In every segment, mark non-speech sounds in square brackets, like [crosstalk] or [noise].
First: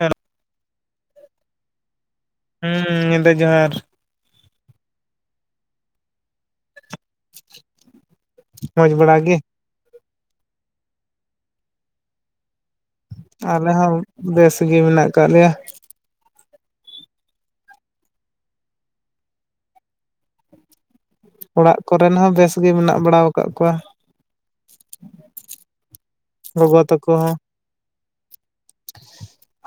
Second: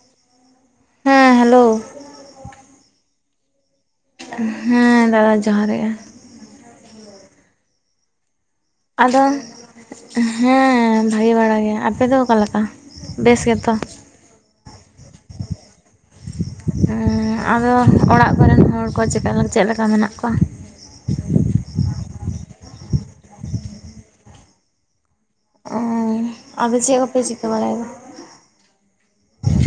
[unintelligible] ᱦᱮᱸ ᱦᱮᱞᱳ ᱦᱩᱸ ᱧᱤᱫᱟᱹ ᱡᱚᱦᱟᱨ। ᱦᱮᱸ ᱫᱟᱫᱟ ᱡᱚᱦᱟᱨ ᱜᱮ ᱾ ᱢᱚᱸᱡᱽ ᱵᱟᱲᱟ ᱟᱫᱚ ᱜᱮ ᱦᱮᱸ ᱵᱷᱟᱜᱤ ᱵᱟᱟᱲ ᱜᱮ ᱟᱯᱮᱫᱚ ᱚᱠᱟᱞᱮᱠᱟ ᱟᱞᱮ ᱦᱚᱸ ᱵᱮᱥ ᱜᱮ ᱢᱮᱱᱟᱜ ᱟᱠᱟᱫ ᱞᱮᱭᱟ। ᱟᱫᱚ ᱚᱲᱟᱜ ᱠᱚᱨᱮᱱ ᱦᱚᱲ ᱠᱚ ᱪᱮᱠᱟ ᱪᱮᱫᱞᱮᱠᱟ ᱢᱮᱱᱟᱜ ᱠᱚᱣᱟ ᱚᱲᱟᱜ ᱠᱚᱨᱮᱱ ᱦᱚᱸ ᱵᱮᱥ ᱜᱮ ᱢᱮᱱᱟᱜ ᱵᱟᱲᱟᱣ ᱠᱟᱜ ᱠᱚᱣᱟ। ᱟᱫᱚ ᱜᱚᱜᱚ ᱪᱮᱫ ᱠᱚᱯᱮ ᱪᱤᱠᱟᱹ ᱵᱟᱲᱟᱭᱮᱫᱟ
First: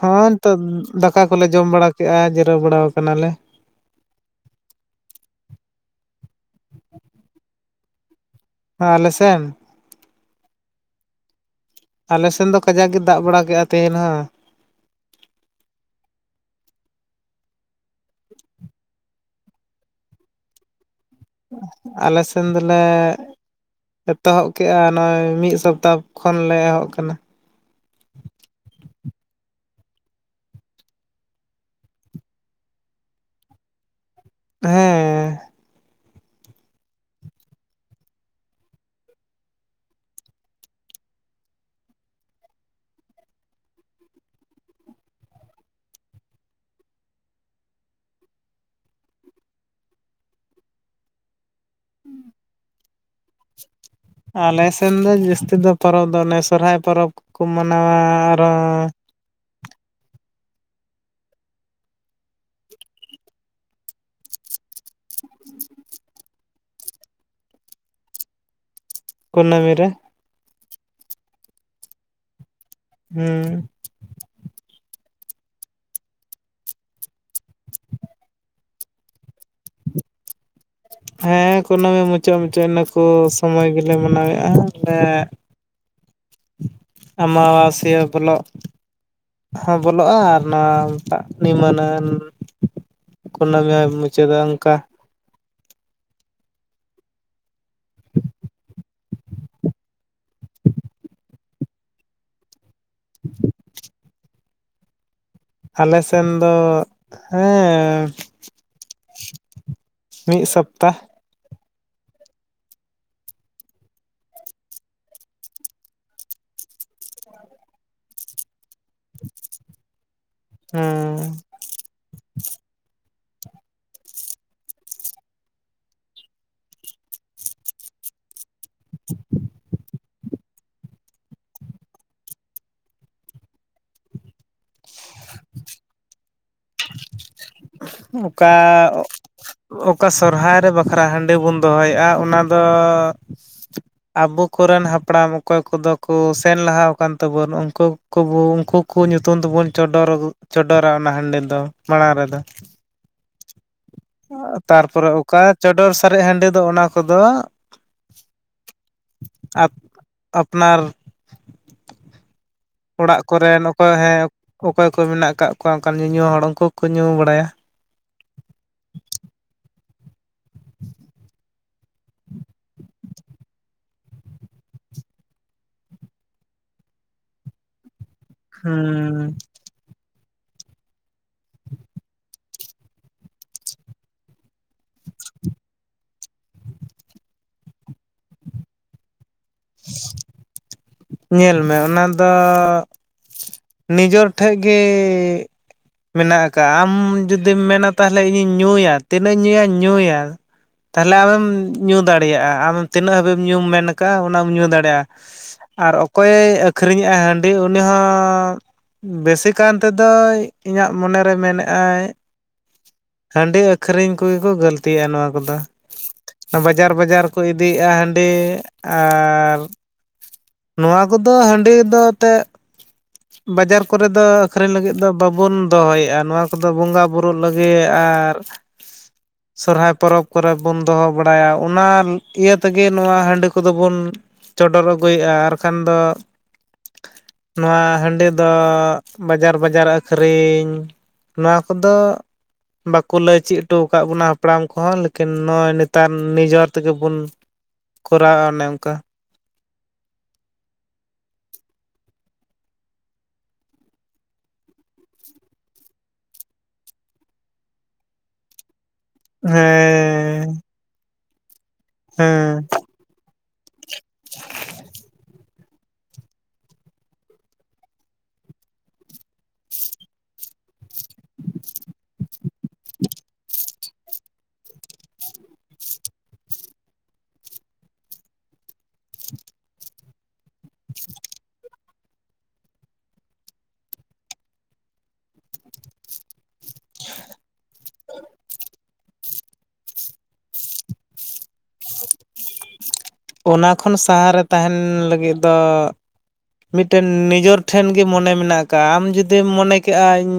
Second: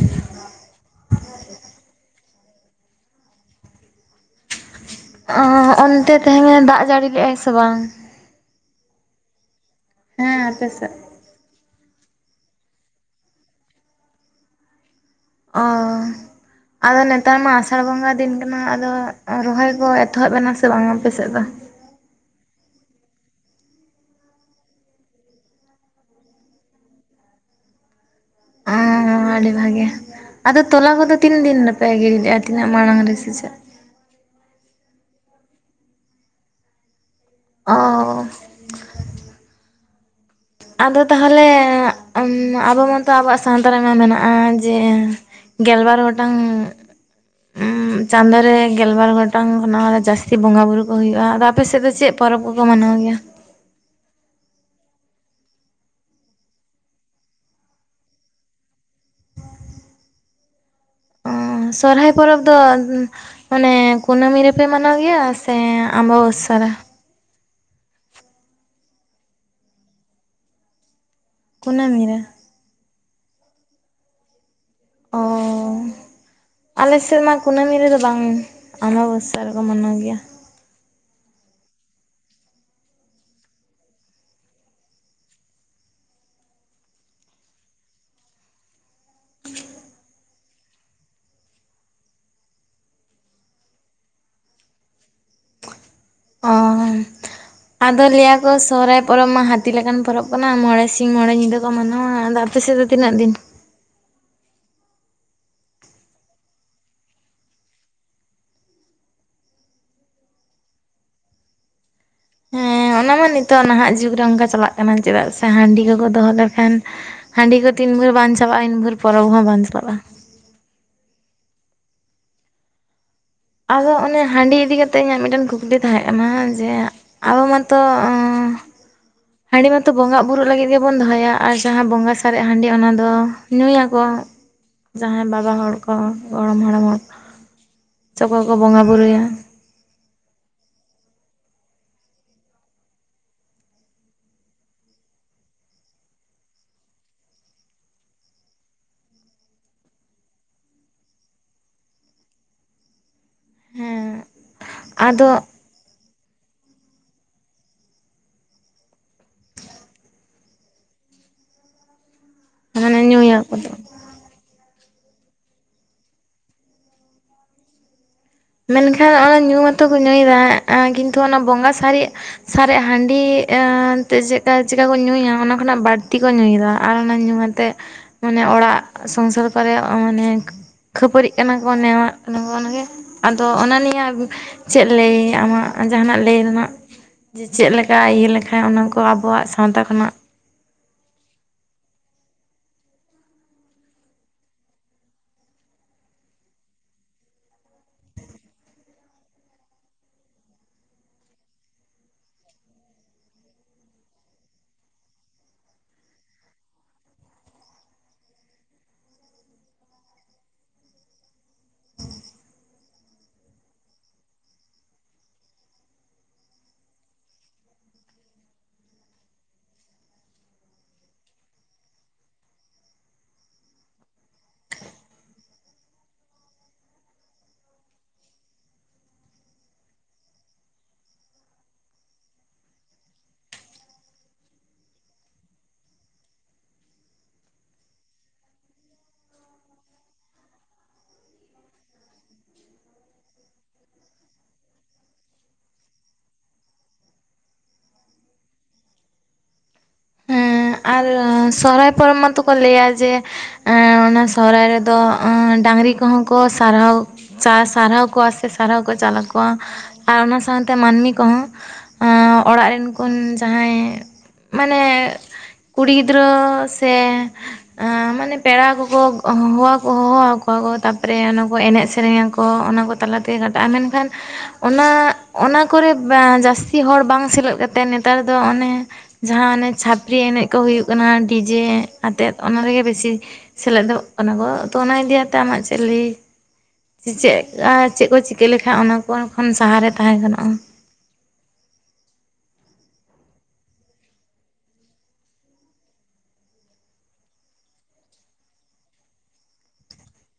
ᱦᱚᱸᱳᱭ ᱱᱤᱛᱳᱜ ᱫᱟᱠᱟ ᱠᱚᱞᱮ ᱡᱚᱢ ᱵᱟᱲᱟ ᱠᱮᱜᱼᱟ ᱡᱤᱨᱟᱹᱣ ᱵᱟᱲᱟ ᱠᱟᱱᱟᱞᱮ। ᱦᱚᱜᱼᱚᱱᱛᱮ ᱛᱮᱦᱮᱧᱮ ᱫᱟᱜ ᱡᱟᱹᱲᱤ ᱞᱮᱜᱼᱟᱭ ᱥᱮ ᱵᱟᱝ ᱦᱮᱸ ᱟᱞᱮᱥᱮᱱ ᱦᱮᱸ ᱟᱯᱮᱥᱮᱫ। ᱟᱞᱮᱥᱮᱱ ᱫᱚ ᱠᱟᱡᱟᱠ ᱜᱮ ᱫᱟᱜ ᱵᱟᱲᱟ ᱠᱮᱜᱼᱟ ᱛᱮᱦᱮᱱ ᱦᱚᱸ। ᱚᱻᱻ ᱟᱫᱚ ᱱᱮᱛᱟᱨ ᱢᱟ ᱟᱥᱟᱲ ᱵᱚᱸᱜᱟ ᱫᱤᱱ ᱠᱟᱱᱟ ᱟᱫᱚ ᱨᱚᱦᱚᱭ ᱠᱚ ᱮᱛᱚᱦᱚᱵ ᱮᱱᱟ ᱥᱮ ᱵᱟᱝᱟ ᱟᱯᱮᱥᱮᱫ ᱫᱚ? ᱟᱞᱮ ᱥᱮᱱ ᱫᱚᱞᱮ ᱼᱼ ᱮᱛᱚᱦᱚᱵ ᱠᱮᱜᱼᱟ ᱱᱚᱜᱼᱚᱭ ᱢᱤᱫ ᱥᱚᱯᱛᱟᱦᱚ ᱠᱷᱚᱱ ᱞᱮ ᱮᱦᱚᱵ ᱠᱟᱱᱟ। ᱦ [unintelligible] ᱟᱹᱰᱤ ᱵᱷᱟᱜᱮ᱾ ᱟᱫᱚ ᱛᱚᱞᱟ ᱠᱚᱫᱚ ᱛᱤᱱ ᱫᱤᱱ ᱨᱮᱯᱮ ᱜᱤᱰᱤ ᱞᱮᱜᱼᱟ ᱛᱤᱱᱟᱹᱜ ᱢᱟᱲᱟᱝ ᱨᱮ ᱥᱮ ᱪᱮᱫ। ᱦᱮᱸ ᱚ ᱟᱫᱚ ᱛᱟᱦᱚᱞᱮ᱾ [unintelligible] ᱟᱵᱚ ᱢᱟᱛᱚ ᱟᱵᱚᱣᱟᱜ ᱥᱟᱶᱛᱟ ᱨᱮᱢᱟ ᱢᱮᱱᱟᱜᱼᱟ ᱡᱮ ᱼᱼ ᱜᱮᱞᱵᱟᱨ ᱜᱚᱴᱟᱝ ᱼᱼ ᱚᱸᱻ ᱪᱟᱸᱫᱳ ᱨᱮ ᱜᱮᱞᱵᱟᱨ ᱜᱚᱴᱟᱝ ᱠᱷᱚᱱᱟᱜ ᱡᱟᱹᱥᱛᱤ ᱵᱚᱸᱜᱟ ᱵᱩᱨᱩ ᱠᱚ ᱦᱩᱭᱩᱜᱼᱟ ᱟᱫᱚ ᱟᱯᱮᱥᱮᱫ ᱫᱚ ᱪᱮᱫ ᱯᱚᱨᱚᱵᱽ ᱠᱚᱠᱚ ᱢᱟᱱᱟᱣ ᱜᱮᱭᱟ ᱟᱞᱮ ᱥᱮᱱ ᱫᱚ ᱡᱟᱹᱥᱛᱤ ᱫᱚ ᱯᱚᱨᱚᱵᱽ ᱫᱚ ᱚᱱᱮ ᱥᱚᱨᱦᱟᱭ ᱯᱚᱨᱚᱵᱽ ᱠᱚᱠᱚ ᱢᱟᱱᱟᱣᱟ ᱟᱨᱦᱚᱸ ᱼᱼ ᱚᱸ ᱥᱚᱨᱦᱟᱭ ᱯᱚᱨᱚᱵᱽ ᱫᱚ ᱼᱼ ᱢᱟᱱᱮ ᱠᱩᱱᱟᱹᱢᱤ ᱨᱮᱯᱮ ᱢᱟᱱᱟᱣ ᱜᱮᱭᱟ ᱥᱮ ᱟᱢᱵᱟᱵᱥᱥᱟ ᱨᱮ᱾ ᱠᱩᱱᱟᱹᱢᱤ ᱨᱮ ᱠᱩᱱᱟᱹᱢᱤ ᱨᱮ ᱦᱮᱸ ᱚ [inaudible] ᱟᱞᱮ ᱥᱮᱫᱢᱟ ᱠᱩᱱᱟᱹᱢᱤ ᱨᱮᱫᱚ ᱵᱟᱝ ᱚᱢᱟᱵᱚᱥᱥᱟ ᱨᱮᱠᱚ ᱢᱟᱱᱟᱣ ᱜᱮᱭᱟ। ᱦᱮᱸ ᱠᱩᱱᱟᱹᱢᱤ ᱢᱩᱪᱟᱹᱫ ᱢᱩᱪᱟᱹᱫ ᱤᱱᱟᱹ ᱠᱚ ᱥᱚᱢᱚᱭ ᱜᱮᱞᱮ ᱢᱟᱱᱟᱣᱮᱜᱼᱟ ᱟᱞᱮ ᱼᱼ ᱟᱢᱟᱵᱟᱥᱤᱭᱟᱹ ᱵᱚᱞᱚᱜ ᱼᱼ ᱦᱚᱸ ᱵᱚᱞᱚᱜᱼᱟ ᱟᱨ ᱱᱚᱣᱟᱴᱟᱜ ᱱᱤᱢᱟᱹᱱᱟᱹᱱ [unintelligible] ᱼᱼ ᱠᱩᱱᱟᱹᱢᱤ ᱦᱚᱸᱭ ᱢᱩᱪᱟᱹᱫᱟ ᱚᱱᱠᱟ᱾ ᱚ [inaudible] ᱟᱫᱚ ᱞᱟᱹᱭᱟᱠᱚ ᱥᱚᱦᱚᱨᱟᱭ ᱯᱚᱨᱚᱵᱽ ᱢᱟ ᱦᱟᱹᱛᱤ ᱞᱮᱠᱟᱱ ᱯᱚᱨᱚᱵᱽ ᱠᱟᱱᱟ ᱢᱚᱬᱮ ᱥᱤᱧ ᱢᱚᱬᱮ ᱧᱤᱫᱟᱹ ᱠᱚ ᱢᱟᱱᱟᱣᱟ ᱟᱫᱚ ᱟᱯᱮᱥᱮᱫ ᱫᱚ ᱛᱤᱱᱟᱹᱜ ᱫᱤᱱ? ᱟᱞᱮ ᱥᱮᱱ ᱫᱚ ᱦᱮ ᱢᱤᱜ ᱥᱚᱯᱛᱟ᱾ ᱦᱮ ᱚᱱᱟ ᱢᱟ ᱱᱤᱛᱚᱜ ᱱᱟᱦᱟᱜ ᱡᱩᱠᱽ ᱨᱮ ᱚᱱᱠᱟ ᱪᱟᱞᱟᱜ ᱠᱟᱱᱟ᱾ ᱪᱮᱫᱟᱜ ᱥᱮ ᱦᱟᱺᱰᱤ ᱠᱚᱠᱚ ᱫᱚᱦᱚ ᱞᱮᱠᱷᱟᱱ, ᱦᱟᱺᱰᱤ ᱠᱚ ᱛᱤᱱ ᱵᱷᱳᱨ ᱵᱟᱝ ᱪᱟᱵᱟᱜᱼᱟ ᱤᱱ ᱵᱷᱳᱨ ᱯᱚᱨᱚᱵᱽ ᱦᱚ ᱵᱟᱝ ᱪᱟᱵᱟᱜᱼᱟ᱾ ᱦᱩᱸ᱾ ᱟᱫᱚ ᱚᱱᱮ ᱦᱟᱺᱰᱤ ᱤᱫᱤ ᱠᱟᱛᱮᱜ ᱤᱧᱟᱹᱜ ᱢᱤᱫᱴᱮᱱ ᱠᱩᱠᱞᱤ ᱛᱟᱦᱮᱸ ᱠᱟᱱᱟ? ᱡᱮ ᱟᱵᱚ ᱢᱟᱛᱚ [inaudible] ᱦᱟᱺᱰᱤ ᱢᱟᱛᱚ ᱵᱚᱸᱜᱟᱜ ᱵᱩᱨᱩ ᱞᱟᱹᱜᱤᱫ ᱜᱮᱵᱚᱱ ᱫᱚᱦᱚᱭᱟ᱾ ᱟᱨ ᱡᱟᱦᱟᱸ ᱵᱚᱸᱜᱟ ᱥᱟᱨᱮᱡ ᱦᱟᱺᱰᱤ ᱚᱱᱟ ᱫᱚ ᱧᱩᱭᱟᱠᱚ᱾ ᱡᱟᱦᱟᱸᱭ ᱵᱟᱵᱟ ᱦᱚᱲ ᱠᱚ, ᱜᱚᱲᱚᱢ ᱦᱟᱲᱟᱢ ᱦᱚᱲ ᱠᱚ ᱪᱮ ᱠᱚᱭ ᱚᱠᱟ ᱠᱚ ᱵᱚᱸᱜᱟᱼᱵᱩᱨᱩᱭᱟ᱾ ᱚᱠᱟ ᱥᱚᱨᱦᱟᱭ ᱨᱮ ᱵᱟᱠᱷᱨᱟ ᱦᱟᱺᱰᱤ ᱵᱚᱱ ᱫᱚᱦᱚᱭᱮᱜᱼᱟ ᱚᱱᱟᱫᱚ ᱟᱵᱚ ᱠᱚᱨᱮᱱ ᱦᱟᱯᱲᱟᱢ ᱚᱠᱚᱭ ᱠᱚᱫᱚ ᱠᱚ ᱥᱮᱱ ᱞᱟᱦᱟᱣ ᱟᱠᱟᱱ ᱛᱟᱵᱳᱣᱟᱱ ᱩᱱᱠᱩ ᱠᱚᱵᱚ ᱩᱱᱠᱩ ᱠᱚ ᱧᱩᱛᱩᱢ ᱛᱮᱵᱚᱱ ᱪᱚᱰᱚᱨ ᱪᱚᱰᱚᱨᱟ ᱚᱱᱟ ᱦᱟᱺᱰᱤ ᱛᱚ ᱢᱟᱲᱟᱝ ᱨᱮᱫᱚ ᱦᱮᱸ ᱛᱟᱨᱯᱚᱨᱮ ᱟᱫᱚ ᱚᱠᱟ, ᱪᱚᱰᱚᱨ ᱥᱟᱨᱮᱡ ᱦᱟᱺᱰᱤ ᱫᱚ ᱚᱱᱟ ᱠᱚᱫᱚ, [inaudible] ᱟᱯᱱᱟᱨ, ᱢᱟᱱᱮ ᱚᱲᱟᱜ ᱧᱩᱭᱟᱠᱚ ᱠᱚᱨᱮᱱ ᱫᱚ ᱚᱠᱚᱭ ᱦᱮ ᱚᱠᱚᱭ ᱠᱚ ᱢᱮᱱᱟᱜ ᱠᱟᱜ ᱠᱚᱣᱟ ᱚᱱᱠᱟᱱ ᱧᱩᱧᱩ ᱦᱚᱲ ᱩᱱᱠᱩ ᱠᱚᱠᱚ ᱧᱩ ᱵᱟᱲᱟᱭᱟ᱾ ᱢᱮᱱᱠᱷᱟᱱ ᱚᱱᱟ ᱧᱩ ᱢᱟᱛᱚ ᱠᱚ ᱧᱩᱭᱮᱫᱟ ᱠᱤᱱᱛᱩ ᱚᱱᱟ ᱵᱚᱸᱜᱟ ᱥᱟᱨᱮᱡ ᱥᱟᱨᱮᱡ ᱦᱟᱺᱰᱤ ᱮ ᱛᱮ ᱪᱮᱫᱠᱟ ᱪᱮᱠᱟᱠᱩ ᱧᱩᱭᱟ ᱚᱱᱟ ᱠᱷᱚᱱᱟᱜ ᱵᱟᱹᱲᱛᱤ ᱠᱚ ᱧᱩᱭᱮᱫᱟ ᱟᱨ ᱚᱱᱟ ᱧᱩ ᱟᱛ ᱛᱮ, ᱢᱟᱱᱮ ᱚᱲᱟᱜ ᱦᱩᱸ ᱥᱚᱝᱥᱟᱨ ᱠᱚᱨᱮ ᱢᱟᱱᱮ ᱠᱷᱟᱹᱯᱟᱹᱨᱤᱜ ᱠᱟᱱᱟ ᱠᱚ ᱱᱮᱣᱟᱜ ᱠᱟᱱᱟ ᱚᱱᱠᱚᱱᱜᱮ, ᱟᱫᱚ ᱚᱱᱟ ᱱᱤᱭᱮ ᱪᱮᱫ ᱞᱟᱹᱭ ᱟᱢᱟᱜ ᱡᱟᱦᱟᱱᱟᱜ ᱞᱟᱹᱭ ᱨᱮᱱᱟᱜ? ᱡᱮ ᱪᱮᱜᱞᱮᱠᱟ ᱤᱭᱟᱹ ᱞᱮᱠᱷᱟᱱ ᱚᱱᱟᱠᱚ ᱟᱵᱚ ᱥᱟᱶᱛᱟ ᱠᱷᱚᱱᱟᱜ ᱧᱮᱞ ᱢᱮ ᱚᱱᱟ ᱫᱚ ᱱᱤᱡᱮᱨ ᱴᱷᱮᱡ ᱜᱮ, ᱢᱮᱱᱟᱜ ᱟᱠᱟᱜᱼᱟ᱾ ᱟᱢ ᱡᱩᱫᱤᱢ ᱢᱮᱱᱟ ᱛᱟᱦᱚᱞᱮ ᱤᱧᱤᱧ ᱧᱩᱭᱟ ᱛᱤᱱᱟᱹᱜ ᱧᱩᱭᱟ ᱧᱩᱭᱟ, ᱛᱟᱦᱞᱮ ᱟᱢᱮᱢ ᱧᱩ ᱫᱟᱲᱮᱭᱟᱜᱼᱟ᱾ ᱟᱢ ᱛᱤᱱᱟᱹᱜ ᱦᱟᱹᱵᱤᱡ ᱧᱩᱢ ᱢᱮᱱ ᱠᱟᱜᱼᱟ ᱚᱱᱟᱢ ᱧᱩ ᱫᱟᱲᱮᱭᱟᱜᱼᱟ᱾ ᱟᱨ ᱚᱠᱚᱭ ᱮ ᱟᱹᱠᱷᱨᱤᱧᱮᱜᱼᱟ ᱦᱟᱺᱰᱤ ᱩᱱᱤ ᱦᱚᱸ, ᱵᱮᱥᱤ ᱠᱟᱱᱛᱮ ᱫᱚᱭ ᱤᱧᱟᱹᱜ ᱢᱚᱱᱮᱨᱮ ᱢᱮᱱᱮᱜᱟᱭ ᱦᱟᱺᱰᱤ ᱟᱹᱠᱷᱨᱤᱧ ᱠᱚᱜᱮ ᱠᱚ ᱜᱟᱹᱞᱛᱤ ᱭᱮᱜᱼᱟ ᱱᱚᱣᱟ ᱠᱚᱫᱚ᱾ ᱵᱟᱡᱟᱨ ᱵᱟᱡᱟᱨ ᱠᱚ ᱤᱫᱤᱭᱮᱜᱼᱟ ᱦᱟᱺᱰᱤ ᱟᱨ, ᱱᱚᱣᱟ ᱠᱚᱫᱚ ᱦᱟᱺᱰᱤ ᱫᱚ ᱛᱮᱜ ᱵᱟᱡᱟᱨ ᱠᱚᱨᱮ ᱫᱚ ᱟᱹᱠᱷᱨᱤᱧ ᱞᱟᱹᱜᱤᱫ ᱫᱚ ᱵᱟᱵᱚᱱ ᱫᱚᱦᱚᱭᱮᱜᱼᱟ ᱱᱚᱣᱟ ᱠᱚᱫᱚ ᱵᱚᱸᱜᱟ ᱵᱩᱨᱩᱜ ᱞᱟᱹᱜᱤᱫ ᱟᱨ, [inaudible] ᱥᱚᱨᱦᱟᱭ ᱯᱚᱨᱚᱵ ᱠᱚᱨᱮ ᱵᱚᱱ ᱫᱚᱦᱚ ᱵᱟᱲᱟᱭᱟ᱾ ᱚᱱᱟ ᱤᱭᱟᱹ ᱛᱮᱜᱮ ᱱᱚᱣᱟ ᱦᱟᱺᱰᱤ, ᱠᱚᱫᱚ ᱵᱩᱱ ᱪᱚᱰᱚᱨ ᱟᱹᱜᱩᱭᱮᱜᱼᱟ ᱟᱨᱠᱷᱟᱱ ᱫᱚ, ᱱᱚᱣᱟ ᱦᱟᱺᱰᱤ ᱫᱚ ᱵᱟᱡᱟᱨ ᱵᱟᱡᱟᱨ ᱟᱹᱠᱷᱨᱤᱧ ᱱᱚᱣᱟ ᱠᱚᱫᱚ ᱵᱟᱠᱚ ᱞᱟᱹᱭ ᱪᱮᱜ ᱴᱚᱣ ᱠᱟᱜ ᱵᱚᱱᱟ ᱦᱟᱯᱲᱟᱢ ᱠᱚᱦᱚᱸ ᱞᱮᱠᱤᱱ ᱱᱚᱜᱚᱭ ᱱᱮᱛᱟᱨ ᱱᱤᱡᱮᱨ ᱛᱮᱜᱮ ᱵᱩᱱ ᱠᱚᱨᱟᱣ ᱮᱜᱼᱟ ᱚᱱᱮ ᱚᱝᱠᱟ᱾ ᱦᱮᱸ ᱟᱨ ᱥᱚᱦᱨᱟᱭ ᱯᱚᱨᱚᱵᱽ ᱢᱟᱛᱚ ᱠᱚ ᱞᱟᱹᱭᱟ ᱡᱮ ᱮ ᱚᱱᱟ ᱥᱚᱦᱟᱭ ᱨᱮᱫᱚ ᱰᱟᱝᱨᱤ ᱠᱚᱦᱚᱸ ᱠᱚ ᱥᱟᱨᱦᱟᱣ, ᱥᱟ, ᱥᱟᱨᱦᱟᱣ ᱠᱚᱣᱟ ᱥᱮ ᱥᱟᱨᱦᱟᱣ ᱠᱚ ᱪᱟᱞ ᱟᱠᱚᱣᱟ᱾ ᱠᱚᱣᱟ ᱟᱨ ᱚᱱᱟ ᱦᱮᱸ ᱥᱟᱶᱛᱮ ᱢᱟᱹᱱᱢᱤ ᱠᱚᱦᱚ ᱚᱸ ᱦᱮᱸ ᱚᱲᱟᱜ ᱨᱮᱱ ᱩᱱ ᱡᱟᱦᱟᱸᱭ ᱢᱟᱱᱮ ᱠᱩᱲᱤ ᱜᱤᱫᱽᱨᱟᱹ ᱥᱮ ᱮ ᱢᱟᱱᱮ ᱯᱮᱲᱟ ᱠᱚᱠᱚ ᱦᱚᱦᱚᱣᱟ ᱠᱚ ᱦᱚᱦᱚᱣᱟ ᱠᱚᱣᱟ ᱠᱚ ᱛᱟ [unintelligible] ᱮᱱᱮᱡ ᱥᱮᱨᱮᱧ ᱟᱠᱚ ᱚᱱᱟ ᱠᱚ ᱛᱟᱞᱟ ᱛᱮᱜᱮ ᱠᱟᱴᱟᱜᱼᱟ ᱢᱮᱱᱠᱷᱟᱱ ᱚᱱᱟ ᱚᱱᱟ ᱠᱚᱨᱮ ᱡᱟᱹᱥᱛᱤ ᱦᱚᱲ ᱵᱟᱝ ᱥᱮᱞᱮᱫ ᱠᱟᱛᱮ ᱱᱮᱛᱟᱨ ᱫᱚ ᱚᱱᱮ ᱡᱟᱦᱟ ᱚᱱᱮ ᱪᱷᱟᱹᱯᱨᱤ ᱮᱱᱮᱡ ᱠᱚ ᱦᱩᱭᱩᱜ ᱠᱟᱱᱟ ᱰᱤᱡᱮ ᱟᱛᱮᱜ ᱚᱱᱟ ᱨᱮᱜᱮ ᱵᱮᱥᱤ ᱥᱮᱞᱮᱫᱚᱜ ᱠᱟᱱᱟ ᱠᱚ ᱛᱚ ᱚᱱᱟ ᱤᱫᱤᱭᱟᱛᱮ ᱟᱢᱟᱜ ᱪᱮᱫ ᱞᱟᱹᱭ? [unintelligible] ᱪᱮᱫᱠᱟ ᱪᱮᱫ ᱠᱚ ᱪᱤᱠᱟᱹ ᱞᱮᱠᱷᱟᱱ ᱚᱱᱟ ᱠᱚ ᱠᱷᱚᱱ ᱥᱟᱦᱟᱨᱮ ᱛᱟᱦᱮᱸ ᱜᱟᱱᱚᱜᱼᱟ? [inaudible] ᱚᱱᱟ ᱠᱷᱚᱱ ᱥᱟᱦᱟᱨᱮ ᱛᱟᱦᱮᱱ ᱞᱟᱹᱜᱤᱫ ᱫᱚ ᱢᱤᱫᱴᱮᱱ ᱱᱤᱡᱚᱨ ᱴᱷᱮᱱ ᱜᱮ ᱢᱚᱱᱮ ᱢᱮᱱᱟᱜ ᱠᱟᱜᱼᱟ ᱟᱢ ᱡᱩᱫᱤᱢ ᱢᱚᱱᱮ ᱠᱮᱜᱼᱟ ᱤᱧ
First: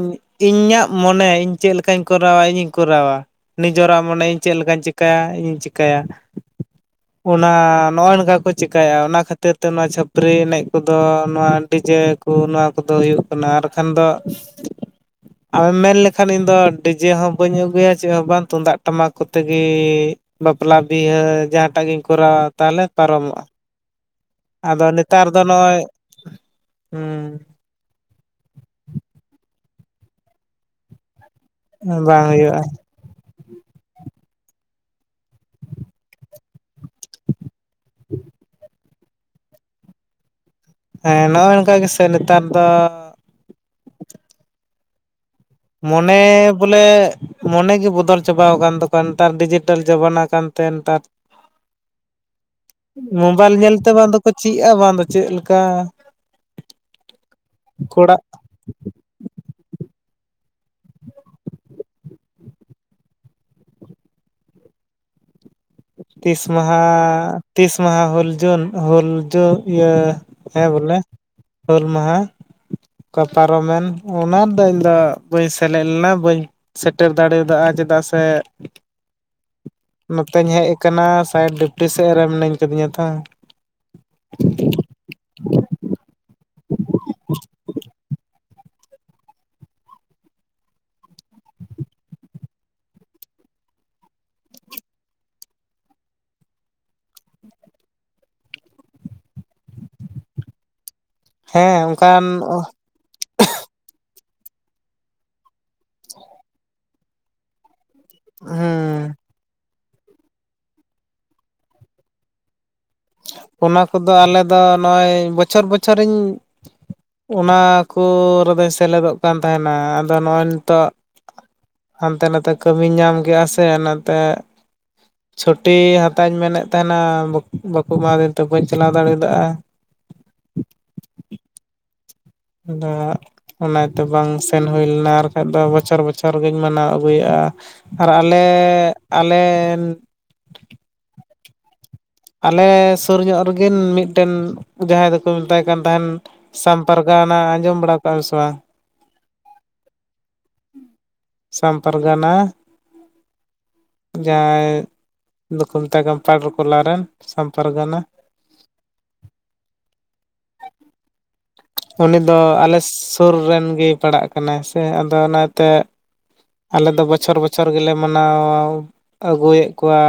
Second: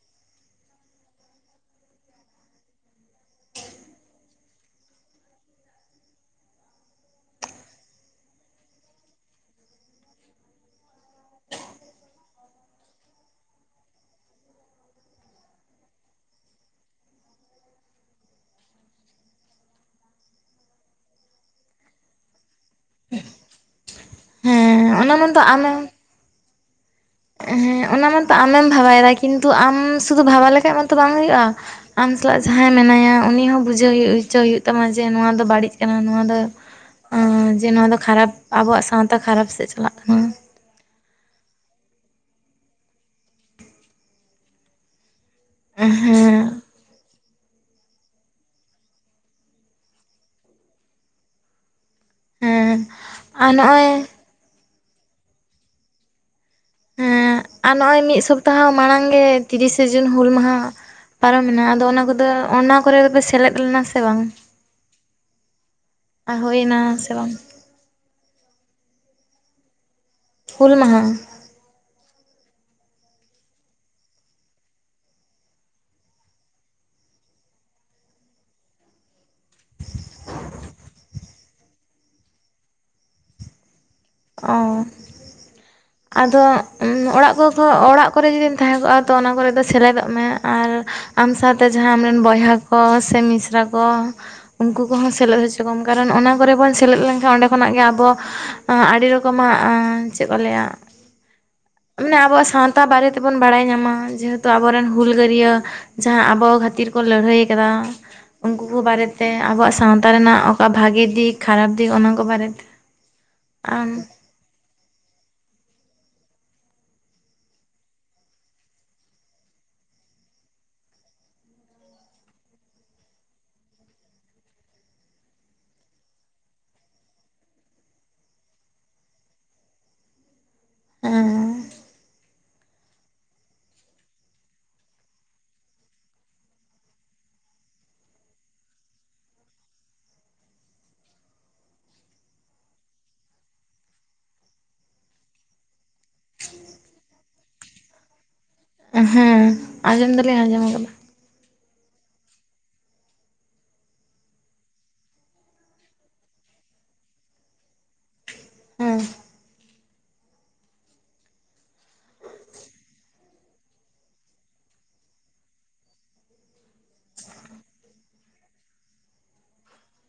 ᱤᱧᱟᱹᱜ ᱢᱚᱱᱮ ᱤᱧ ᱪᱮᱫ ᱞᱮᱠᱟᱧ ᱠᱚᱨᱟᱣᱟ ᱤᱧᱤᱧ ᱠᱚᱨᱟᱣᱟ ᱾ ᱱᱤᱡᱚᱨᱟᱜ ᱢᱟᱱᱮ ᱤᱧ ᱪᱮᱫ ᱞᱮᱠᱟᱧ ᱪᱤᱠᱟᱹᱭᱟ ᱤᱧᱤᱧ ᱪᱤᱠᱟᱹᱭᱟ ᱚᱱᱟ ᱱᱚᱜᱼᱚᱭ ᱱᱚᱝᱠᱟ ᱠᱚ ᱪᱤᱠᱟᱭᱟ ᱚᱱᱟ ᱠᱷᱟᱹᱛᱤᱨ ᱛᱮ ᱱᱚᱣᱟ ᱪᱷᱟᱹᱯᱨᱤ ᱮᱱᱮᱡ ᱠᱚᱫᱚ ᱱᱚᱣᱟ ᱰᱤᱡᱮ ᱠᱚ ᱱᱚᱣᱟ ᱠᱚᱫᱚ ᱦᱩᱭᱩᱜ ᱠᱟᱱᱟ ᱟᱨᱠᱷᱟᱱ ᱫᱚ ᱟᱢᱮᱢ ᱢᱮᱱ ᱞᱮᱠᱷᱟᱱ ᱤᱧᱫᱚ ᱰᱤᱡᱮ ᱦᱚᱸ ᱵᱟᱹᱧ ᱟᱹᱜᱩᱭᱟ ᱪᱮᱫ ᱦᱚᱸ ᱵᱟᱝ ᱛᱩᱢᱫᱟᱜ ᱴᱟᱢᱟᱠ ᱠᱚᱛᱮᱜᱮ ᱵᱟᱯᱞᱟ ᱵᱤᱦᱟᱹ ᱡᱟᱦᱟᱸᱴᱟᱜ ᱜᱮᱧ ᱠᱚᱨᱟᱣᱟ ᱛᱟᱦᱞᱮ ᱯᱟᱨᱚᱢᱚᱜᱼᱟ ᱾ ᱟᱫᱚ ᱦᱮᱸ ᱚᱱᱟ ᱱᱮᱛᱟᱨ ᱢᱚᱛᱚ ᱫᱚ ᱱᱚᱜᱼᱚᱭ ᱟᱢᱮᱢ ᱦᱩᱸ ᱦᱮᱸ ᱚᱱᱟ ᱢᱟᱛᱚ ᱟᱢᱮᱢ ᱵᱷᱟᱵᱟᱭᱮᱫᱟ ᱠᱤᱱᱛᱩ ᱟᱢ ᱥᱩᱫᱩ ᱵᱷᱟᱵᱷᱟ ᱞᱮᱠᱷᱟᱡ ᱢᱟᱛᱚ ᱵᱟᱝ ᱦᱩᱭᱩᱜᱼᱟ ᱾ ᱟᱢ ᱵᱟᱝ ᱥᱟᱞᱟᱜ ᱦᱩᱭᱩᱜᱼᱟ ᱡᱟᱦᱟᱸᱭ ᱢᱮᱱᱟᱭᱟ ᱩᱱᱤ ᱦᱚᱸ ᱵᱩᱡᱷᱟᱹᱣ ᱦᱚᱪᱚ ᱦᱩᱭᱩᱜ ᱛᱟᱢᱟ ᱡᱮ ᱱᱚᱣᱟ ᱫᱚ ᱵᱟᱹᱲᱤᱡ ᱠᱟᱱᱟ ᱱᱚᱣᱟ ᱫᱚ ᱮᱸ ᱡᱮ ᱱᱚᱣᱟ ᱫᱚ ᱠᱷᱟᱨᱟᱯ ᱟᱵᱚᱣᱟᱜ ᱥᱟᱶᱛᱟ ᱠᱷᱟᱨᱟᱯ ᱥᱮᱫ ᱪᱟᱞᱟᱜ ᱠᱟᱱᱟ ᱾ ᱦᱮᱸ ᱱᱚᱜᱼᱚᱭ ᱱᱚᱝᱠᱟ ᱜᱮᱥᱮ ᱱᱮᱛᱟᱨ ᱫᱚ ᱢᱚᱱᱮ ᱦᱮᱸ ᱵᱚᱞᱮ ᱢᱚᱱᱮ ᱜᱮ ᱵᱚᱫᱚᱞ ᱪᱟᱵᱟᱣ ᱠᱟᱱ ᱛᱟᱠᱚᱣᱟ ᱱᱮᱛᱟᱨ ᱰᱤᱡᱤᱴᱮᱞ ᱡᱟᱢᱟᱱᱟ ᱠᱟᱱᱛᱮ ᱱᱮᱛᱟᱨ ᱾ ᱦᱮᱸ ᱟᱨ ᱢᱳᱵᱟᱭᱤᱞ ᱱᱚᱜᱼᱚᱭ ᱧᱮᱞᱛᱮ ᱵᱟᱝ ᱫᱚ ᱪᱤᱜᱼᱟ ᱵᱟᱝ ᱫᱚ ᱪᱮᱫ ᱞᱮᱠᱟ? ᱦᱮᱸ ᱟᱨ ᱱᱚᱜᱼᱚᱭ ᱢᱤᱫ ᱠᱚᱲᱟᱜ ᱥᱚᱯᱛᱟᱦᱚ ᱢᱟᱲᱟᱝ ᱜᱮ ᱛᱤᱨᱤᱥᱮ ᱡᱩᱱ ᱦᱩᱞ ᱢᱟᱦᱟ ᱯᱟᱨᱚᱢᱮᱱᱟ ᱟᱫᱚ ᱚᱱᱟ ᱠᱚᱫᱚ ᱚᱱᱟ ᱠᱚᱨᱮ ᱫᱚᱯᱮ ᱥᱮᱞᱮᱫ ᱞᱮᱱᱟ ᱥᱮ ᱵᱟᱝ? ᱟᱨ ᱛᱤᱥ ᱦᱩᱭᱱᱟ ᱢᱟᱦᱟ ᱥᱮ ᱵᱟᱝ ᱛᱤᱥ ᱢᱟᱦᱟ ᱦᱩᱞ ᱡᱩᱱ ᱦᱞ ᱡᱩ ᱤᱭᱟᱹ ᱦᱮᱸ ᱦᱩᱞ ᱵᱚᱞᱮ ᱢᱟᱦᱟ ᱦᱩᱞ ᱢᱟᱦᱟ ᱚᱠᱟ ᱯᱟᱨᱚᱢᱮᱱ ᱚᱱᱟ ᱨᱮᱫᱚ ᱤᱧᱫᱚ ᱵᱟᱹᱧ ᱥᱮᱞᱮᱫ ᱞᱮᱱᱟ ᱵᱟᱹᱧ ᱥᱮᱴᱮᱨ ᱫᱟᱲᱮᱭᱟᱫᱟᱜᱼᱟ ᱪᱮᱫᱟᱜ ᱥᱮ ᱱᱚᱛᱮᱧ ᱦᱮᱡ ᱠᱟᱱᱟ ᱥᱟᱭᱤᱰ ᱰᱤᱯᱴᱤ ᱥᱮᱫ ᱨᱮ ᱢᱤᱱᱟᱹᱧ ᱠᱟᱫᱤᱧᱟ ᱛᱷᱚᱨ ᱚ ᱟᱫᱚ ᱚᱲᱟᱜ ᱠᱚ ᱚᱲᱟᱜ ᱠᱚᱨᱮ ᱡᱩᱫᱤᱢ ᱛᱟᱦᱮᱸ ᱠᱚᱜᱼᱟ ᱛᱚ ᱚᱱᱟ ᱠᱚᱨᱮ ᱫᱚ ᱥᱮᱞᱮᱫᱚᱜ ᱢᱮ ᱟᱨ ᱟᱢ ᱥᱟᱶᱛᱮ ᱡᱟᱦᱟᱸ ᱟᱢᱨᱮᱱ ᱵᱚᱭᱦᱟ ᱠᱚ ᱥᱮ ᱢᱤᱥᱨᱟ ᱠᱚ ᱩᱱᱠᱩ ᱠᱚᱦᱚᱸ ᱥᱮᱞᱮᱫ ᱦᱚᱪᱚ ᱠᱚᱢ ᱠᱟᱨᱚᱱ ᱚᱱᱟ ᱠᱚᱨᱮ ᱵᱚᱱ ᱥᱮᱞᱮᱫ ᱞᱮᱱᱠᱷᱟᱱ ᱚᱸᱱᱰᱮ ᱠᱷᱚᱱᱟᱜ ᱜᱮ ᱟᱵᱚ ᱟᱹᱰᱤ ᱨᱚᱠᱚᱢᱟᱜ ᱪᱮᱫ ᱠᱚ ᱞᱟᱹᱭᱟ ᱦᱮᱸ ᱢᱟᱱᱮ ᱚᱱᱠᱟᱱ ᱟᱵᱚᱣᱟᱜ ᱥᱟᱶᱛᱟ ᱵᱟᱨᱮ ᱛᱮᱵᱚᱱ ᱵᱟᱲᱟᱭ ᱧᱟᱢᱟ ᱡᱮᱦᱮᱛᱩ ᱟᱵᱚᱨᱮᱱ ᱦᱩᱞᱜᱟᱹᱨᱭᱟᱹ ᱡᱟᱦᱟᱸ ᱟᱵᱚ ᱠᱷᱟᱹᱛᱤᱨ ᱠᱚ ᱞᱟᱹᱲᱦᱟᱹᱭ ᱟᱠᱟᱫᱟ ᱩᱱᱠᱩ ᱠᱚ ᱦᱮᱸ ᱵᱟᱨᱮᱛᱮ ᱟᱵᱚᱣᱟᱜ ᱥᱟᱶᱛᱟ ᱨᱮᱱᱟᱜ ᱚᱠᱟ ᱵᱷᱟᱜᱤ ᱫᱤᱠ ᱠᱷᱟᱨᱟᱯ ᱫᱤᱠ ᱚᱱᱟ ᱠᱚ ᱵᱟᱨᱮᱛᱮ ᱾ ᱚᱱᱟ ᱠᱚᱫᱚ ᱟᱞᱮ ᱫᱚ ᱱᱚᱜᱼᱚᱭ ᱵᱚᱪᱷᱚᱨ ᱵᱚᱪᱷᱚᱨᱤᱧ ᱚᱱᱟ ᱠᱚ ᱨᱮᱫᱚᱧ ᱥᱮᱞᱮᱫᱚᱜ ᱠᱟᱱ ᱛᱟᱦᱮᱱᱟ ᱟᱫᱚ ᱱᱚᱜᱼᱚᱭ ᱱᱤᱛᱳᱜ ᱦᱟᱱᱛᱮ ᱱᱟᱛᱮ ᱠᱟᱹᱢᱤᱧ ᱧᱟᱢ ᱠᱮᱫᱼᱟ ᱥᱮ ᱚᱱᱟᱛᱮ ᱪᱷᱩᱴᱤ ᱦᱟᱛᱟᱣᱤᱧ ᱢᱮᱱᱮᱫ ᱛᱟᱦᱮᱱᱟ ᱵᱟᱠᱚ ᱮᱢᱟᱫᱤᱧ ᱛᱮ ᱵᱟᱹᱧ ᱪᱟᱞᱟᱣ ᱫᱟᱲᱮᱭᱟᱫᱟᱜᱼᱟ ᱦᱮᱸ ᱦᱟᱸᱜ ᱚᱱᱟ ᱛᱮ ᱵᱟᱝ ᱥᱮᱱ ᱦᱩᱭ ᱞᱮᱱᱟ ᱟᱨᱠᱷᱟᱡ ᱫᱚ ᱵᱚᱪᱷᱚᱨ ᱵᱚᱪᱷᱚᱨ ᱜᱤᱧ ᱢᱟᱱᱟᱣ ᱟᱹᱜᱩᱭᱟᱜᱼᱟ ᱾ ᱟᱨ ᱟᱞᱮ ᱟᱞᱮ ᱟᱞᱮ ᱥᱩᱨ ᱧᱚᱜ ᱨᱮᱜᱤᱱ ᱢᱤᱫᱴᱮᱱ ᱡᱟᱦᱟᱸᱭ ᱫᱚᱠᱚ ᱢᱮᱛᱟᱭ ᱠᱟᱱ ᱛᱟᱦᱮᱱ ᱥᱟᱢᱯᱟᱨᱜᱟᱣᱟᱱᱟ ᱟᱸᱡᱚᱢ ᱵᱟᱲᱟ ᱠᱟᱜᱼᱟᱢ ᱥᱮ ᱵᱟᱝ? ᱦᱮᱸ ᱟᱸᱡᱚᱢ ᱫᱚᱟᱞᱞᱤᱧ ᱟᱸᱡᱚᱢ ᱠᱟᱫᱟ ᱥᱟᱢ ᱯᱟᱨᱜᱟᱱᱟ ᱡᱟᱦᱟᱸᱭ ᱫᱚᱠᱚ ᱢᱮᱛᱟᱭ ᱠᱟᱱ ᱯᱟᱰᱟᱨᱠᱚᱞᱟ ᱨᱮᱱ ᱥᱟᱢ ᱯᱟᱨᱜᱟᱱᱟ ᱦᱮᱸ ᱩᱱᱤ ᱫᱚ ᱟᱞᱮ ᱥᱩᱨ ᱨᱮᱱ ᱜᱮᱭ ᱯᱟᱲᱟᱜ ᱠᱟᱱᱟᱭ ᱥᱮ ᱟᱫᱚ ᱚᱱᱟᱛᱮ ᱟᱞᱮ ᱫᱚ ᱵᱚᱪᱷᱚᱨ ᱵᱚᱪᱷᱚᱨ ᱜᱮᱞᱮ ᱢᱟᱱᱟᱣ ᱟᱹᱜᱩᱭᱮᱫ ᱠᱚᱣᱟ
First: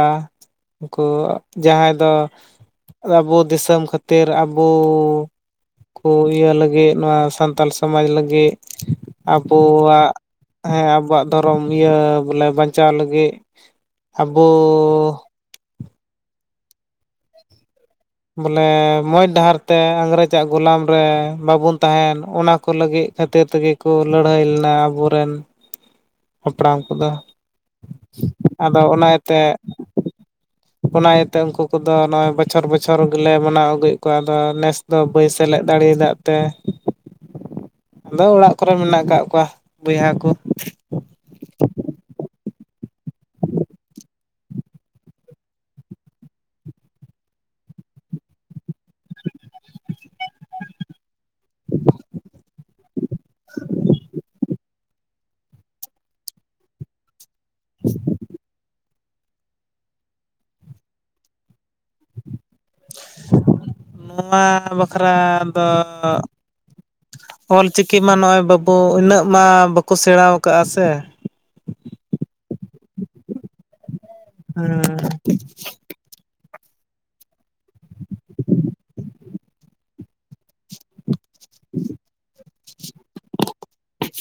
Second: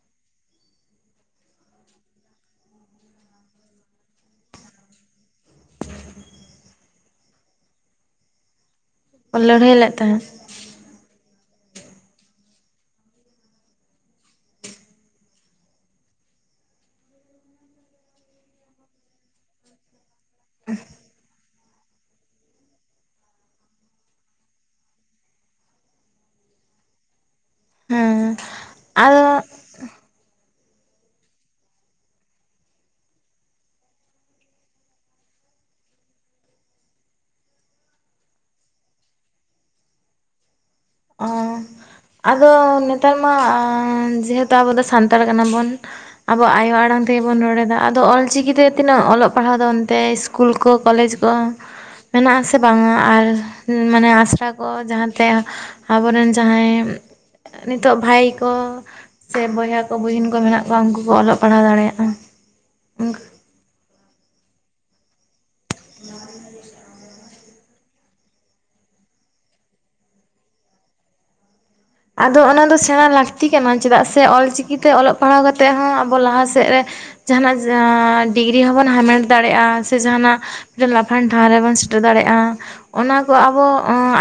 ᱩᱱᱠᱩ ᱡᱟᱦᱟᱸᱭ ᱫᱚ ᱟᱵᱚ ᱫᱤᱥᱚᱢ ᱠᱷᱟᱹᱛᱤᱨ ᱟᱵᱚ ᱠᱚ ᱤᱭᱟᱹ ᱞᱟᱹᱜᱤᱫ ᱱᱚᱣᱟ ᱥᱟᱱᱛᱟᱞ ᱥᱚᱢᱟᱡᱽ ᱞᱟᱹᱜᱤᱫ ᱞᱟᱹᱲᱦᱟᱹᱭ ᱞᱮᱫ ᱟᱵᱚᱣᱟᱜ ᱛᱟᱦᱮᱸᱫ ᱦᱮᱸ ᱟᱵᱚᱣᱟᱜ ᱫᱷᱚᱨᱚᱢ ᱤᱭᱟᱹ ᱵᱚᱞᱮ ᱵᱟᱧᱪᱟᱣ ᱞᱟᱹᱜᱤᱫ ᱟᱵᱚ ᱵᱚᱞᱮ ᱢᱚᱸᱡᱽ ᱰᱟᱦᱟᱨ ᱛᱮ ᱟᱝᱨᱮᱡᱟᱜ ᱜᱩᱞᱟᱢ ᱨᱮ ᱵᱟᱵᱚᱱ ᱛᱟᱦᱮᱱ ᱚᱱᱟ ᱠᱚ ᱞᱟᱹᱜᱤᱫ ᱠᱷᱟᱹᱛᱤᱨ ᱛᱮᱜᱮ ᱠᱚ ᱞᱟᱹᱲᱦᱟᱹᱭ ᱞᱮᱱᱟ ᱟᱵᱚ ᱨᱮᱱ ᱦᱟᱯᱲᱟᱢ ᱠᱚᱫᱚ ᱦᱮᱸ ᱟᱫᱚ ᱚᱱᱟ ᱤᱭᱟᱹ ᱛᱮ ᱚᱱᱟ ᱤᱭᱟᱹ ᱛᱮ ᱩᱱᱠᱩ ᱠᱚᱫᱚ ᱱᱚᱜᱼᱚᱭ ᱵᱚᱪᱷᱚᱨ ᱵᱚᱪᱷᱚᱨ ᱜᱮᱞᱮ ᱢᱟᱱᱟᱣ ᱟᱹᱜᱩᱭᱮᱫ ᱠᱚᱣᱟ ᱟᱫᱚ ᱱᱮᱥ ᱫᱚ ᱵᱟᱹᱧ ᱥᱮᱞᱮᱫ ᱫᱟᱲᱮᱭᱟᱫᱟᱜ ᱛᱮ ᱟᱫᱚ ᱚᱲᱟᱜ ᱠᱚᱨᱮ ᱢᱮᱱᱟᱜ ᱟᱠᱟᱜ ᱠᱚᱣᱟ ᱵᱚᱭᱦᱟ ᱠᱚ ᱚᱻ ᱟᱫᱚ ᱱᱮᱛᱟᱨ ᱢᱟ ᱡᱮ ᱦᱮᱛᱩ ᱟᱵᱚ ᱫᱚ ᱥᱟᱱᱛᱟᱲ ᱠᱟᱱᱟ ᱵᱚᱱ ᱟᱵᱚᱣᱟᱜ ᱟᱭᱳ ᱟᱲᱟᱝ ᱛᱮᱜᱮ ᱵᱚᱱ ᱨᱚᱲᱮᱫᱟ ᱟᱫᱚ ᱚᱞ ᱪᱤᱠᱤ ᱛᱮ ᱛᱤᱱᱟᱹᱜ ᱚᱞᱚᱜ ᱯᱟᱲᱦᱟᱣ ᱫᱚ ᱚᱱᱛᱮ ᱤᱥᱠᱩᱞ ᱠᱚ ᱠᱚᱞᱮᱡᱽ ᱠᱚ ᱢᱮᱱᱟᱜ ᱟᱥᱮ ᱵᱟᱝᱟ ᱟᱨ ᱢᱟᱱᱮ ᱟᱥᱲᱟ ᱠᱚ ᱡᱟᱦᱟᱸ ᱛᱮ ᱟᱵᱚ ᱨᱮᱱ ᱡᱟᱦᱟᱸᱭ ᱱᱤᱛᱚᱜ ᱵᱷᱟᱭ ᱠᱚ ᱥᱮ ᱵᱚᱭᱦᱟ ᱠᱚ ᱵᱩᱦᱤᱱ ᱠᱚ ᱢᱮᱱᱟᱜ ᱠᱚᱣᱟ ᱩᱱᱠᱩ ᱠᱚ ᱚᱞᱚᱜ ᱯᱟᱲᱦᱟᱣ ᱫᱟᱲᱮᱭᱟᱜᱼᱟ ᱱᱚᱣᱟ ᱵᱟᱠᱷᱨᱟ ᱫᱚ ᱚᱞᱪᱤᱠᱤ ᱢᱟ ᱱᱚᱜᱼᱚᱭ ᱵᱟᱹᱵᱩ ᱤᱱᱟᱹᱜ ᱢᱟ ᱵᱟᱠᱚ ᱥᱮᱬᱟ ᱟᱠᱟᱣᱟᱜᱼᱟ ᱥᱮ ᱟᱫᱚ ᱚᱱᱟ ᱫᱚ ᱥᱮᱬᱟ ᱞᱟᱹᱠᱛᱤ ᱠᱟᱱᱟ ᱪᱮᱫᱟᱜ ᱥᱮ ᱚᱞ ᱪᱤᱠᱤ ᱛᱮ ᱦᱮᱸ ᱚᱞᱚᱜ ᱯᱟᱲᱦᱟᱣ ᱠᱟᱛᱮᱫ ᱦᱚᱸ ᱟᱵᱚ ᱞᱟᱦᱟ ᱥᱮᱫ ᱨᱮ ᱡᱟᱦᱟᱱᱟᱜ ᱟᱸᱻ ᱰᱤᱜᱽᱨᱤ ᱦᱚᱸ ᱵᱚᱱ ᱦᱟᱢᱮᱴ ᱫᱟᱲᱮᱭᱟᱜᱼᱟ ᱥᱮ ᱡᱟᱦᱟᱱᱟᱜ ᱞᱟᱯᱷᱟᱝ ᱴᱷᱟᱶ ᱨᱮᱵᱚᱱ ᱥᱮᱴᱮᱨ ᱫᱟᱲᱮᱭᱟᱜᱼᱟ ᱚᱱᱟ ᱠᱚ ᱟᱵᱚ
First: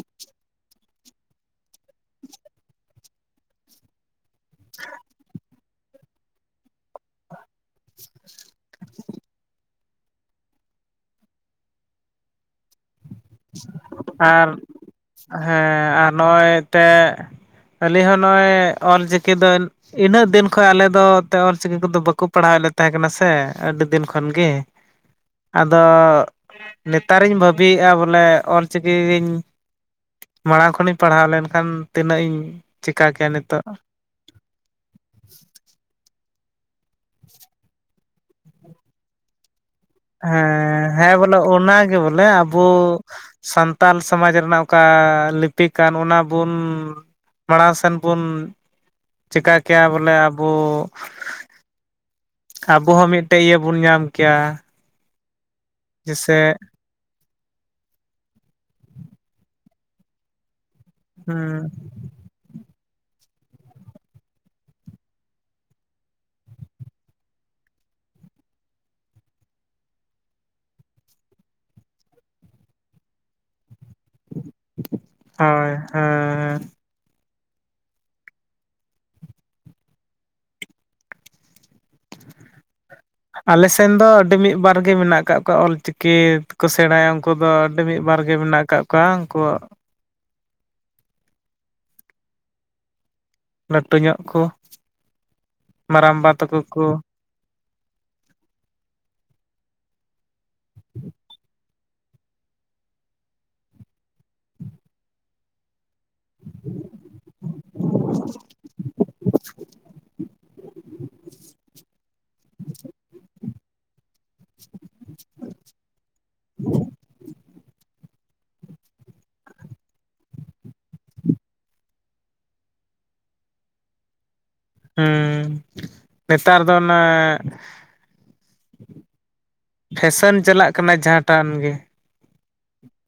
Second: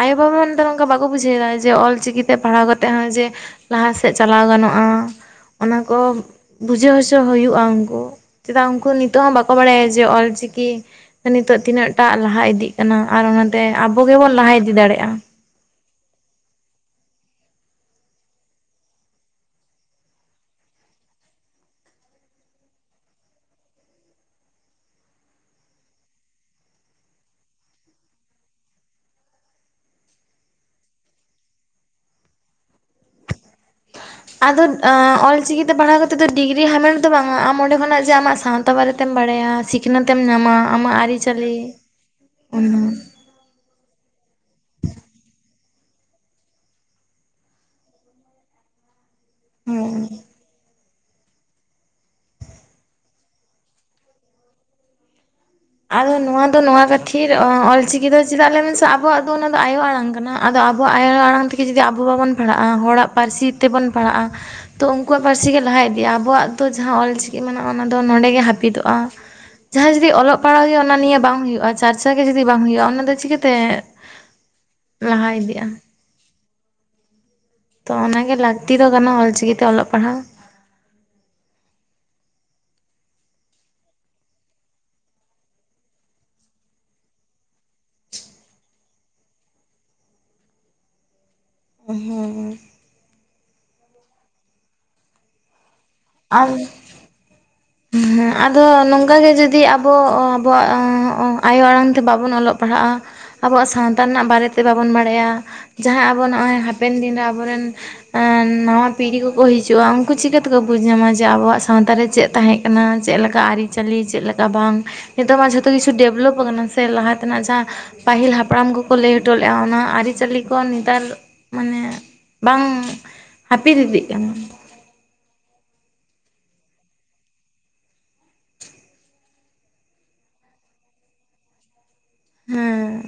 ᱟᱭᱳ ᱵᱟᱵᱟ ᱫᱚ ᱱᱮᱛᱟᱨ ᱚᱝᱠᱟ ᱵᱟᱠᱚ ᱵᱩᱡᱷᱟᱹᱣᱮᱫᱟ ᱡᱮ ᱚᱞ ᱪᱤᱠᱤ ᱛᱮ ᱯᱟᱲᱦᱟᱣ ᱠᱟᱛᱮᱫ ᱦᱚᱸ ᱡᱮ ᱞᱟᱦᱟ ᱥᱮᱫ ᱪᱟᱞᱟᱣ ᱜᱟᱱᱚᱜᱼᱟ ᱚᱱᱟ ᱠᱚ ᱵᱩᱡᱷᱟᱹᱣ ᱦᱚᱪᱚ ᱦᱩᱭᱩᱜᱼᱟ ᱩᱱᱠᱩ ᱪᱮᱫᱟᱜ ᱩᱱᱠᱩ ᱱᱤᱛᱚᱜ ᱦᱚᱸ ᱵᱟᱠᱚ ᱵᱟᱲᱟᱭᱟ ᱡᱮ ᱚᱞ ᱪᱤᱠᱤ ᱱᱤᱛᱚᱜ ᱛᱤᱱᱟᱹᱜ ᱴᱟᱜ ᱞᱟᱦᱟ ᱤᱫᱤᱜ ᱠᱟᱱᱟ ᱟᱨ ᱚᱱᱟᱛᱮ ᱟᱵᱚ ᱜᱮᱵᱚᱱ ᱟᱨ ᱞᱟᱦᱟ ᱤᱫᱤ ᱫᱟᱲᱮᱭᱟᱜᱼᱟ ᱦᱮᱸ ᱟᱨ ᱱᱚᱜᱼᱚᱸᱭ ᱛᱮᱜ ᱟᱹᱞᱤᱧ ᱦᱚᱸ ᱱᱚᱜᱼᱚᱭ ᱚᱞ ᱪᱤᱠᱤ ᱫᱚ ᱤᱱᱟᱹᱜ ᱫᱤᱱ ᱠᱷᱚᱡ ᱟᱞᱮ ᱫᱚ ᱚᱱᱛᱮ ᱚᱞ ᱪᱤᱠᱤ ᱠᱚᱫᱚ ᱵᱟᱠᱚ ᱯᱟᱲᱦᱟᱣᱮᱫ ᱞᱮ ᱛᱟᱦᱮᱸ ᱠᱟᱱᱟ ᱥᱮ ᱟᱹᱰᱤ ᱫᱤᱱ ᱠᱷᱚᱱ ᱜᱮ ᱟᱫᱚ ᱱᱮᱛᱟᱨᱤᱧ ᱵᱷᱟᱹᱵᱤᱭᱮᱜᱼᱟ ᱵᱚᱞᱮ ᱚᱞᱪᱤᱠᱤ ᱜᱤᱧ ᱢᱟᱲᱟᱝ ᱠᱷᱚᱱᱤᱧ ᱯᱟᱲᱦᱟᱣ ᱞᱮᱱᱠᱷᱟᱱ ᱛᱤᱱᱟᱹᱜ ᱤᱧ ᱪᱮᱠᱟ ᱠᱮᱭᱟ ᱱᱤᱛᱚᱜ ᱟᱫᱚ ᱚᱞᱪᱤᱠᱤ ᱛᱮ ᱯᱟᱲᱦᱟᱣ ᱠᱟᱛᱮᱫ ᱫᱚ ᱰᱤᱜᱽᱨᱤ ᱦᱟᱢᱮᱴ ᱫᱚ ᱵᱟᱝᱟ ᱟᱢ ᱚᱸᱰᱮ ᱠᱷᱚᱱᱟᱜ ᱡᱮ ᱟᱢᱟᱜ ᱥᱟᱶᱛᱟ ᱵᱟᱨᱮᱛᱮᱢ ᱵᱟᱲᱟᱭᱟ ᱥᱤᱠᱷᱱᱟᱹᱛᱮᱢ ᱧᱟᱢᱟ ᱦᱮᱸ ᱟᱢᱟᱜ ᱦᱮᱸ ᱵᱚᱞᱮ ᱟᱹᱨᱤᱪᱟᱹᱞᱤ ᱚᱱᱟᱜᱮ ᱵᱚᱞᱮ ᱟᱵᱚ ᱚᱱᱟ ᱥᱟᱱᱛᱟᱞ ᱥᱚᱢᱟᱡᱽ ᱨᱮᱱᱟᱜ ᱚᱠᱟ ᱞᱤᱯᱤ ᱠᱟᱱ ᱚᱱᱟ ᱵᱩᱱ ᱢᱟᱲᱟᱝ ᱥᱮᱱ ᱵᱚᱱ ᱪᱮᱠᱟ ᱠᱮᱭᱟ ᱦᱮᱸ ᱵᱚᱞᱮ ᱟᱵᱚᱻ ᱟᱵᱚ ᱦᱚᱸ ᱢᱤᱫᱴᱮᱜ ᱤᱭᱟᱹ ᱵᱚᱱ ᱧᱟᱢ ᱠᱮᱭᱟ ᱟᱫᱚ ᱡᱮᱥᱮ ᱱᱚᱣᱟ ᱫᱚ ᱱᱚᱣᱟ ᱠᱟᱹᱛᱷᱤᱨ ᱚᱞᱪᱤᱠᱤ ᱫᱚ ᱪᱮᱫᱟᱜ ᱞᱟᱹᱭ ᱢᱮᱥᱮ ᱟᱵᱚᱣᱟᱜ ᱫᱚ ᱚᱱᱟ ᱫᱚ ᱟᱭᱳ ᱟᱲᱟᱝ ᱠᱟᱱᱟ ᱟᱫᱚ ᱟᱵᱚᱣᱟᱜ ᱟᱭᱳ ᱟᱲᱟᱝ ᱛᱮᱜᱮ ᱦᱩᱸ ᱡᱩᱫᱤ ᱟᱵᱚ ᱵᱟᱵᱚᱱ ᱯᱟᱲᱦᱟᱜᱼᱟ ᱦᱚᱲᱟᱜ ᱯᱟᱹᱨᱥᱤ ᱛᱮᱵᱚᱱ ᱯᱟᱲᱦᱟᱜᱼᱟ ᱛᱚ ᱩᱱᱠᱩᱣᱟᱜ ᱯᱟᱹᱨᱥᱤ ᱜᱮ ᱞᱟᱦᱟ ᱤᱫᱤᱜᱼᱟ ᱟᱵᱚᱣᱟᱜ ᱫᱚ ᱡᱟᱦᱟᱸ ᱚᱞᱪᱤᱠᱤ ᱢᱮᱱᱟᱜᱼᱟ ᱚᱱᱟ ᱫᱚ ᱱᱚᱸᱰᱮ ᱜᱮ ᱦᱟᱹᱯᱤᱫᱚᱜᱼᱟ ᱡᱟᱦᱟᱸᱭ ᱡᱩᱫᱤ ᱚᱞᱚᱜᱼᱼ ᱯᱟᱲᱦᱟᱣ ᱜᱮ ᱚᱱᱟ ᱱᱤᱭᱮ ᱵᱟᱝ ᱦᱩᱭᱩᱜᱼᱟ ᱪᱟᱨᱪᱟ ᱜᱮ ᱡᱩᱫᱤ ᱵᱟᱝ ᱦᱩᱭᱩᱜᱼᱟ ᱚᱱᱟ ᱫᱚ ᱪᱤᱠᱟᱹ ᱛᱮ ᱦᱳᱭ ᱦᱮᱸ ᱦᱮᱸ ᱛᱚ ᱚᱱᱟᱜᱮ ᱞᱟᱹᱠᱛᱤ ᱫᱚ ᱠᱟᱱᱟ ᱚᱞᱪᱤᱠᱤ ᱛᱮ ᱚᱞᱚᱜ ᱯᱟᱲᱦᱟᱣ ᱟᱞᱮ ᱥᱮᱱ ᱫᱚ ᱟᱹᱰᱤ ᱢᱤᱫ ᱵᱟᱨ ᱜᱮ ᱢᱮᱱᱟᱜ ᱟᱠᱟᱫ ᱠᱚᱣᱟ ᱚᱞᱪᱤᱠᱤ ᱠᱚ ᱥᱮᱬᱟᱭᱟ ᱩᱱᱠᱩ ᱫᱚ ᱟᱹᱰᱤ ᱢᱤᱫ ᱵᱟᱨ ᱜᱮ ᱢᱮᱱᱟᱜ ᱠᱚᱣᱟ ᱟᱠᱟᱫ ᱠᱚᱣᱟ ᱩᱱᱠᱩᱣᱟᱜ [unintelligible] ᱦᱚᱸ ᱦᱚᱸ ᱞᱟᱹᱴᱩ ᱧᱚᱜ ᱠᱚ ᱢᱟᱨᱟᱝᱵᱟ ᱛᱟᱠᱚ ᱠᱚ ᱦᱚᱸ ᱟᱫᱚ ᱱᱚᱝᱠᱟ ᱜᱮ ᱡᱩᱫᱤ ᱟᱵᱚ ᱟᱵᱚᱣᱟᱜ ᱟᱭᱳ ᱟᱲᱟᱝ ᱛᱮ ᱵᱟᱵᱚᱱ ᱚᱞᱚᱜ ᱯᱟᱲᱦᱟᱜᱼᱟ ᱟᱵᱚᱣᱟᱜ ᱥᱟᱶᱛᱟ ᱨᱮᱱᱟᱜ ᱵᱟᱨᱮ ᱛᱮ ᱵᱟᱵᱚᱱ ᱵᱟᱲᱟᱭᱟ ᱡᱟᱦᱟᱸ ᱟᱵᱚᱱ ᱦᱚᱸᱜᱼᱚᱭ ᱦᱟᱯᱮᱱ ᱫᱤᱱᱨᱮ ᱟᱵᱚᱨᱮᱱ ᱱᱟᱣᱟ ᱯᱤᱲᱦᱤ ᱠᱚᱠᱚ ᱦᱤᱡᱩᱜᱼᱟ ᱩᱱᱠᱩ ᱪᱤᱠᱟᱹ ᱛᱮᱠᱚ ᱵᱩᱡᱽ ᱧᱟᱢᱟ ᱡᱮ ᱟᱵᱚᱣᱟᱜ ᱥᱟᱶᱛᱟ ᱨᱮ ᱪᱮᱫ ᱛᱟᱦᱮᱸ ᱠᱟᱱᱟ ᱪᱮᱜ ᱞᱮᱠᱟ ᱟᱹᱨᱤᱪᱟᱹᱞᱤ ᱪᱮᱜ ᱞᱮᱠᱟ ᱵᱟᱝ ᱱᱤᱛᱚᱜ ᱢᱟ ᱡᱷᱚ ᱡᱚᱛᱚ ᱠᱤᱪᱷᱩ ᱰᱮᱵᱷᱞᱚᱯ ᱟᱠᱟᱱᱟ ᱥᱮ ᱞᱟᱦᱟ ᱛᱮᱱᱟᱜ ᱡᱟᱦᱟᱸ ᱯᱟᱹᱦᱤᱞ ᱦᱟᱯᱲᱟᱢ ᱠᱚᱠᱚ ᱞᱟᱹᱭ ᱦᱚᱴᱚ ᱞᱮᱜᱼᱟ, ᱚᱱᱟ ᱟᱹᱨᱤᱪᱟᱹᱞᱤ ᱠᱚ ᱱᱮᱛᱟᱨ ᱢᱟᱱᱮ ᱵᱟᱝ ᱦᱟᱹᱯᱤᱫ ᱤᱫᱤᱜ ᱠᱟᱱᱟ᱾ ᱚᱸ ᱱᱮᱛᱟᱨ ᱫᱚ ᱚᱱᱟ ᱯᱷᱮᱥᱮᱱ ᱪᱟᱞᱟᱜ ᱠᱟᱱᱟ ᱡᱟᱦᱟᱸᱴᱟᱱ ᱜᱤ᱾ ᱦᱮᱸ